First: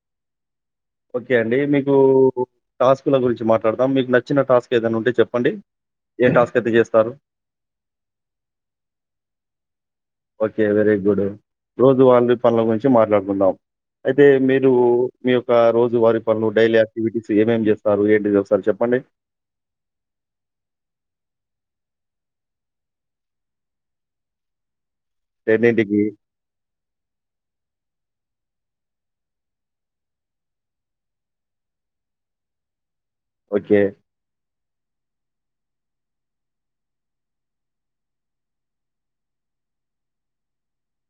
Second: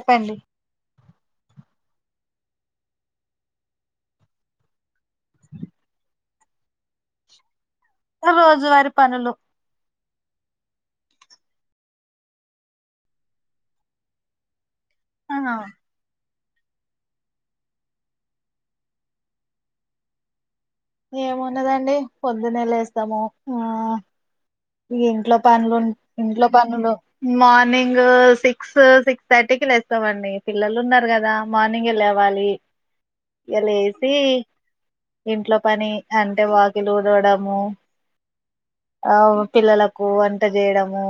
చెప్పండి ఓకే అండి మీకు టాస్కుల గురించి మాట్లాడదాం మీకు నచ్చిన టాస్క్ ఏదైనా ఉంటే చెప్పండి ఏం టాస్క్ అయితే చేస్తారు రోజువారి పనులు ఓకే వెరీ గుడ్ రోజు వాళ్ళు పనుల గురించి మాట్లాడుకుందాం అయితే మీర రూ మీ ఆ ఒక రోజు వారి పనులు డైలీ యాక్టివిటీస్ ఏమేమి చేస్తారు ఏంటిది ఒకసారి చెప్పండి ఏమున్నదండి పోదునే లేస్తాము ఆ ఎన్నింటికి? మార్నింగు సి క్సు సిక్స్ థర్టీకిి లేస్తామండి పిల్లలు ఉన్నారు కదా మార్నింగే లేవాలి ఇగ ఓకే. లేసి ఇంట్లో పని అంటే వాకిలు ఉడవడము ఆ పిల్లలకు వంట చేయడము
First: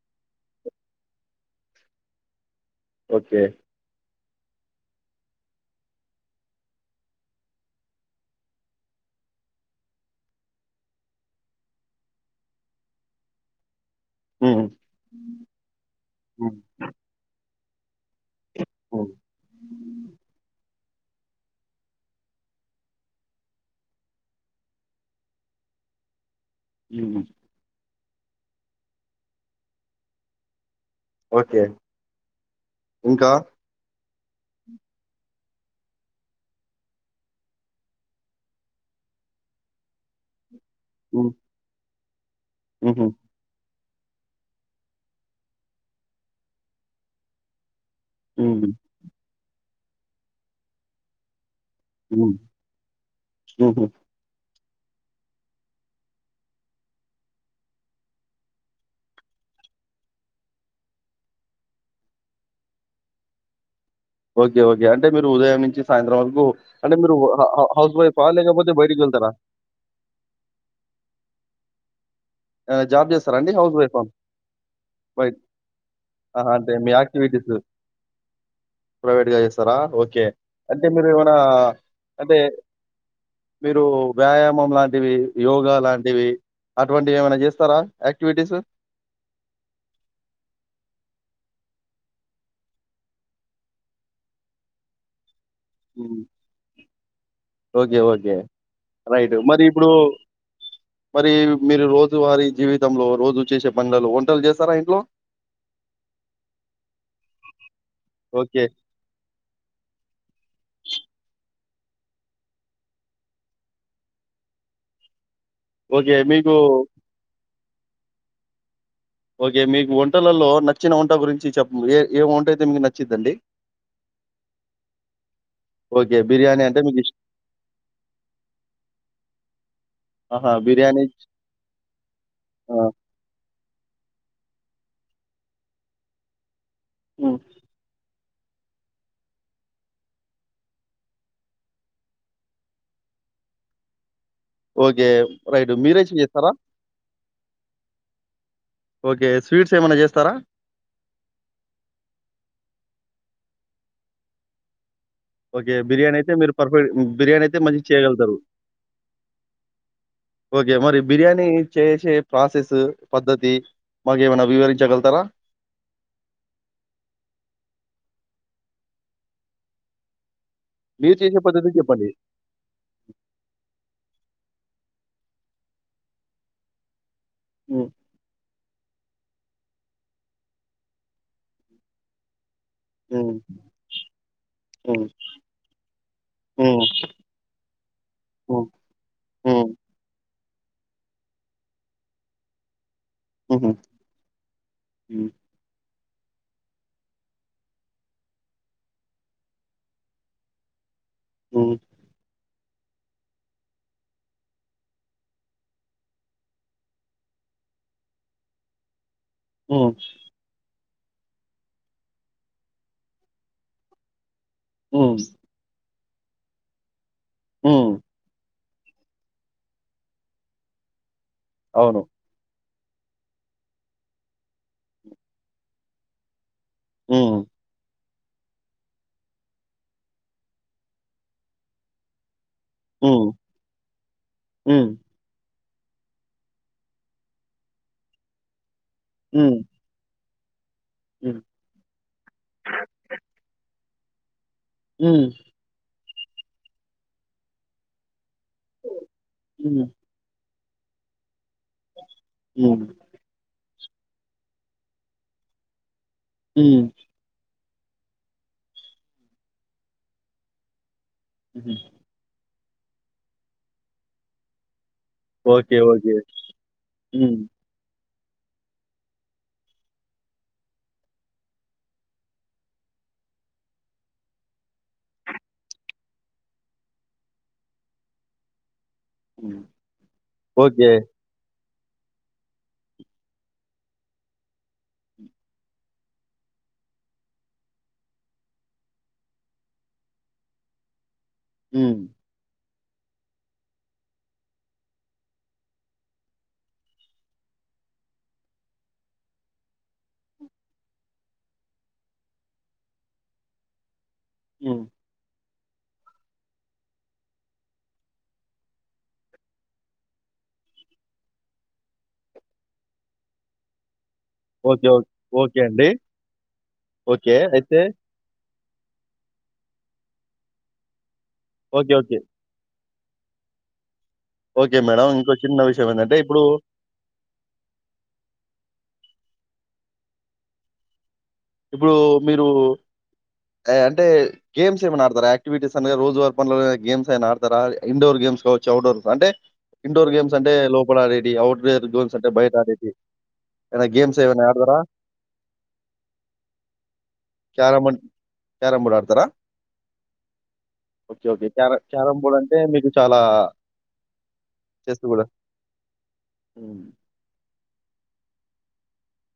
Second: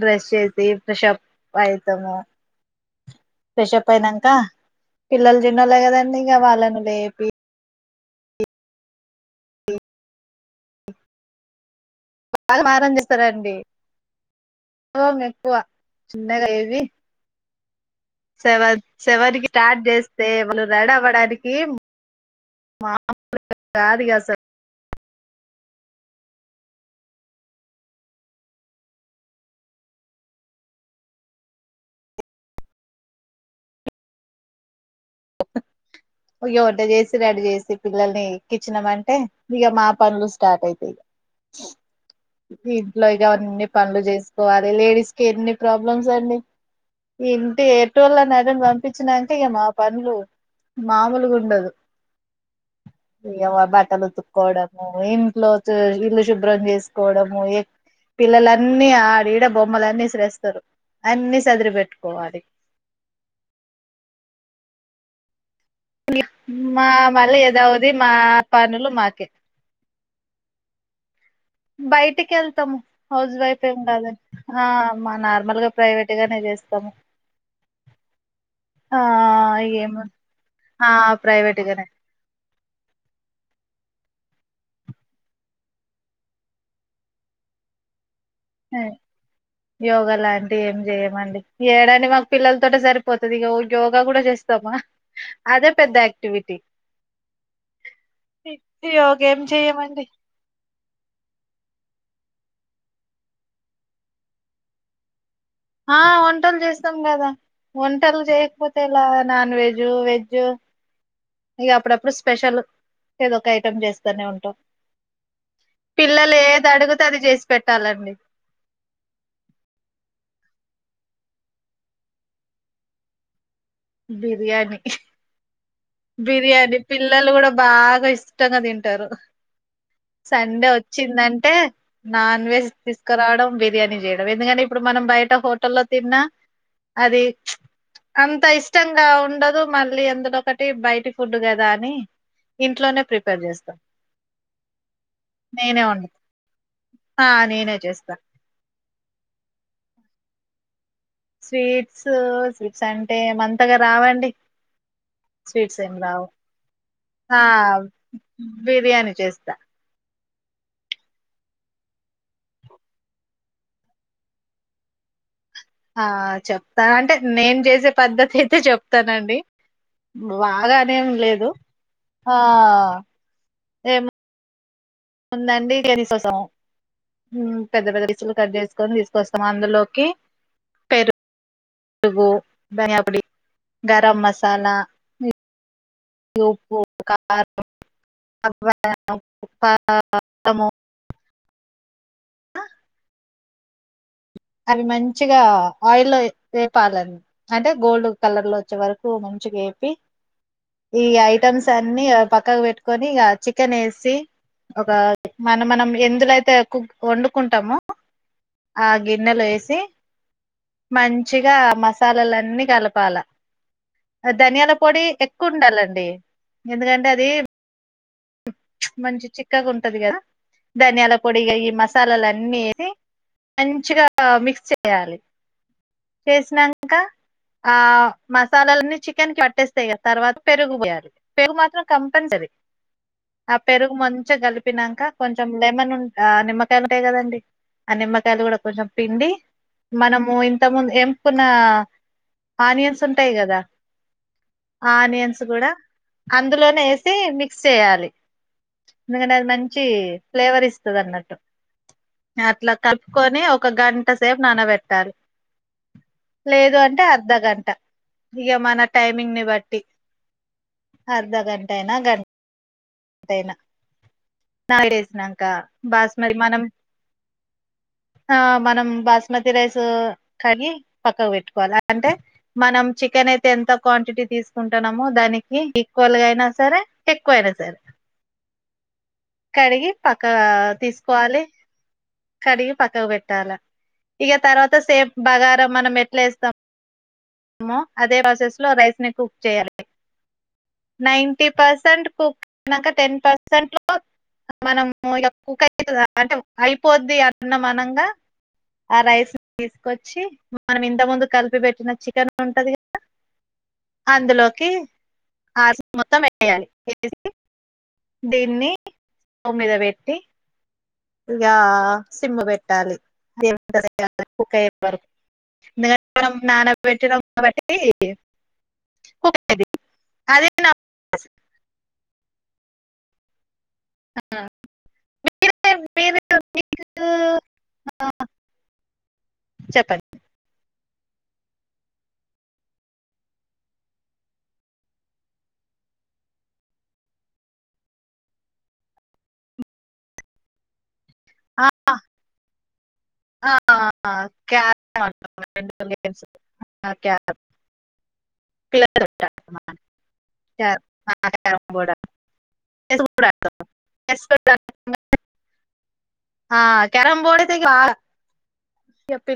డ్రెస్ చేసి ఫ్రెషప్ అయితము ఓకే. పేష పై నం త పిల్లలు జిన్నోలే కదండి ఇంక వాళ్ళను లేపి బాగా మారం చేస్తారండి హ్మ్. కోపం ఎక్కువ చిన్నగా హ్మ్. ఏవి శవద్ హ్మ్. శవదికి స్టార్ట్ చేస్తే రెడీ అవ్వడానికి మాములుగ కాదిగసలు ఊ ఓకే ఇంకా ఓయో వంట చేసి రడి చేసి పిల్లల్ని ఎక్కించినమంటే ఇక మా పనులు స్టార్ట్ అయి ఉ ఇపుడు ఇంట్లో ఇగ అన్నీ పనులు చేసుకోవాలి లేడీస్ కి ఎన్ని ప్రాబ్లమ్స్ అండి ఇంటి ఏ టోల్లనరిని హ్మ్. పంపించినంక ఇక మా పనులు మాములగుండదు హ్మ్. ఇగ వా హుహు. బట్టలు ఉతుకోవడం మో ఇంట్లో చె ఇల్లు శుభ్రం చేసుకోవడము ఎ పిల్లలన్నీ ఆడిడ బొమ్మలన్నీ ఇసిరెస్తారు అన్ని సదిరి పెట్టుకోవాలి ఓకే ఓకే అంటే మీరు ఉదయం నుంచి సాయంత్రం వరకు మా అంటే మీరు మళ్ళీ అ అ ఏదావది హౌస్ మా వైఫ లేకపోతే పనులు బయటికి మాకే ఎళ్తరా బయటి కెళ్తము ఏమైనా జాబ్ హౌస్ చేస్తారా అండి? వైఫ్ ఏం వైఫా? కాదని ఆ బైట్ నార్మల్గా ప్రైవేట్గానే ఆహా! అంటే చేస్తాము మీ యాక్టివిటీస్ ఆ ప్రైవేట్‌గా ఇగ చేస్తారా? ఏముంది ఓకే. అంటే ఆ మీరేమైనా ప్రైవేట్ గనే అంటే మీరు వ్యాయామం లాంటివి యోగా లాంటివి అటువంటి ఏమనా చేస్తరా యోగా లాంటివి ఏం చేయమండి ఏడాని మాకు పిల్లల తోట సరిపోతది ఇగ ఓ యోగా కూడా చేస్తామా అదే పెద్ద హ్మ్. ఆక్టివిటీ ఓకే ఓకే రైట్ ఏం మరి ఇప్పుడు చెయమండి మరి మీరు రోజ్ రోజు వారి జీవితంలో రోజు చేసే పనులలో వంటలు చేస్తారా ఇంట్లో ఆ వంటలు చేస్తాం కదా వంటలు ఓకే. చేయకపోతే ఎలా నాన్ వెజు, వెజు ఇగ అప్పుడప్పుడు స్పెషల్ ఏదో ఒక ఐటెం చేస్తనే ఉంటాం ఓకే. పిల్లలు మీకు ఏది అడుగుతే అది చేసిపెట్ ట్టాలండి ఓకే మీకు వంటలల్లో నచ్చిన వంట గురించి చెప్పు ఏ ఏ వంట అయితే మీకు నచ్చిందండి బిర్యానీ ఓకే. బిర్యానీ అంటే మీకిష్ పిల్లలు కూడా బాగా ఇష్టంగా తింటారు ఆహా! సండే బిర్యానీ వచ్చిందంటే నాన్ వెజ్ ఆ! తీసుకురావడం బి బిర్యానీ చేయడం ఎందుకంటే ఇప్పుడు మనం బయట హోటల్లో తిన్నా అది హ్మ్. అంతాయిస్ ష్టంగా ఉండదు మళ్ళీ అందులో ఒకటి బయటి ఫుడ్ కదా అని ఇంట్లోనే ప్రిపేర్ చేస్తా ఓకే రైట్ మీరే చె చేస్తారా ఆ నేనే చేస్తా ఓకే స్వీట్స్ ఏమన్నా చేస్తారా స్వీట్స్ స్వీట్స్ అంటే అంతగా రావండి ఓకే స్వీట్స్ ఏం బిర్యానీ రావు అయితే మీరు పర్ఫెక్ట్ ఆ బిర్యానీ అయితే మంచిగా చేయగలుగుతారు బిర్యానీ చేస్తా ఓకే మరి బిర్యానీ చేసే ప్రాసెస్ పద్ధతి మాకు ఏమైనా వివరించగలుగుతారా ఆ చెప్తా అంటే నేను చేసే పద్ధతి అయితే చెప్తానండి బాగానేం మీరు చేసే లేదు పద్ధతి చెప్పండి. ఆ ఏమ్ ఉందండి [unintelligible] హ్మ్ పెద్ద పెద్ద పీసులు కట్ చేసుకొని తీస్ కోసం అందులోకి పెర్ రుగు ధనియపొడి హ్మ్. గరం మసాలా హ్మ్. ఉప్పు హ్మ్. కారం హ్మ్. హ్మ్. [unintelligible] తము ఉహు అవి మంచిగా ఆయిల్ వేపాలండి అంటే గోల్డ్ కలర్ లో వచ్చే వరకు మంచిగా ఎపి ఈ ఐటెమ్స్ హ్మ్. అన్ని పక్కకు పెట్ కొని ఇగ చికెన్ ఏసి ఒక మన మనం ఎందులో అయితే కు వండుకుంటామో ఆ గిన్నెలో ఏసి హ్మ్. మంచిగా మసాలాలన్నీ కలపాల ధనియాల పొడి హ్మ్. ఎక్కువ ఉండాలండి ఎందుకంటే అది హ్మ్ మంచి చిక్కగా ఉంటది కదా ధానియాల పొడిగ ఈ అవును. మసాలాలన్ని ఏ అన్ మంచిగా మిక్స్ చేయాలి చేసినాం కా హ్మ్. ఆ మసాలాలన్నీ చికెన్ కి పట్టేస్తాయి కదా, తర్వాత పెరుగు పోయాలి పెరుగు మాత్రం కంపల్సరీ. హ్మ్. ఆ పెరుగు మంచిగా హ్మ్. కలిపినంక కొంచెం లేమన్ ఉం ఆ నిమ్మకాయలు ఉంటాయి కదండి. ఆ నిమ్మకాయలు కూడా కొంచెం పిండి హ్మ్. మనం మోయ్ ఇంతకు ముందు హ్మ్. ఎంపున ఆనియన్స్ ఉంటాయి కదా హ్మ్. ఆనియన్స్ కూడా అందులోనే వేసి మిక్స్ చేయాలి ఎందుకంటే అది మంచి హ్మ్. ఫ్లేవర్ ఇస్ ఉంటదనట్టు ఆ అట్లా హ్మ్. కలుపుకొని ఒక్ ఒక గంట సేపు నానబెట్టాలి. లేదు హ్మ్. అంటే అర్ధగంట ఇగ మన టైమింగ్ ని బట్టి అర్ధ హుహు. గంటైనా గన్ టైనా నాల్గేస్ నంక ఓకే. ఓకే. బాస్మతి మనం హ్మ్. ఆ మనం బాస్మతి రైస్ కడిగి పక్కకు పెట్టుకోవాలి. అంటే మనం చికెన్ అయితే ఎంత క్వాంటిటీ తీసుకుంటున్నామో, దానికి ఈక్వల్ గా అయినా సరే ఎక్కువైనా సరే హ్మ్. కడిగి పక్కా ఓకే. తీసుకోవాలి కడిగి పక్కకు పెట్ ట్టాల ఇగ తర్వాత సేమ్ బగారా మనం ఎట్లా చేస్తామో, అదే ప్రాసెస్ లో రైస్ ని కుక్ చేయాలి నైన్ ఫిఫ్టీ హ్మ్. పర్సెంట్ కుక్ పోయినాక టెన్ పర్సెంట్ లో మనము ఇగ కుక్ అయితది కదా అంటే అయిపోద్ది అన్నం అనంగా ఆ రైస్ ని తీసుకొచ్చి మనం ఇంత ముందు కలిపి పెట్టిన చికెన్ ఉంటది కదా అందులోకి హ్మ్. ఆ [inaudible] మొత్తం వేయాలి వేసి దీన్ని స్టవ్ మీద పెట్టి ఇగా సిమ్ము పెట్టాలి [inaudible] కు ఓకే. ఓకే. ఓకే అండి. ఓకే. అయితే [unintelligible] అదే నా [unintelligible] ఓకే ఓకే ఓకే మేడం ఇంకో చిన్న విషయం ఏంటంటే మీరు ఇప్పుడు చెప్పండి. ఇప్పుడు మీరు అంటే గేమ్స్ ఏమనా ఆడతారా? యాక్టివిటీస్ అనగా రోజువార పనుల గేమ్స్ అనా ఆడతారా ఇండోర్ గేమ్స్ కావచ్చు అవుట్డోర్ గేమ్స్ అంటే ఇండోర్ గేమ్స్ అంటే లో. [unintelligible] ఆడాడి ఆ, అఔట్డోర్ గేమ్స్ అంటే బయట ఆడడి ఆ, ఏ గేమ్స్ ఏవనా ఆడతారా? క్యారమ్ అన్ క క్యారమ్ బోర్డ్ ఆడతారా? క ఓకే. ఓకే. క్యార క్యారమ్ బోర్డ్ అంటే మీకు బర్ చాలా చెస్ కూడా [unintelligible] ఆ హ్మ్. క్యారం బోర్డ్ అయితే కా పిల్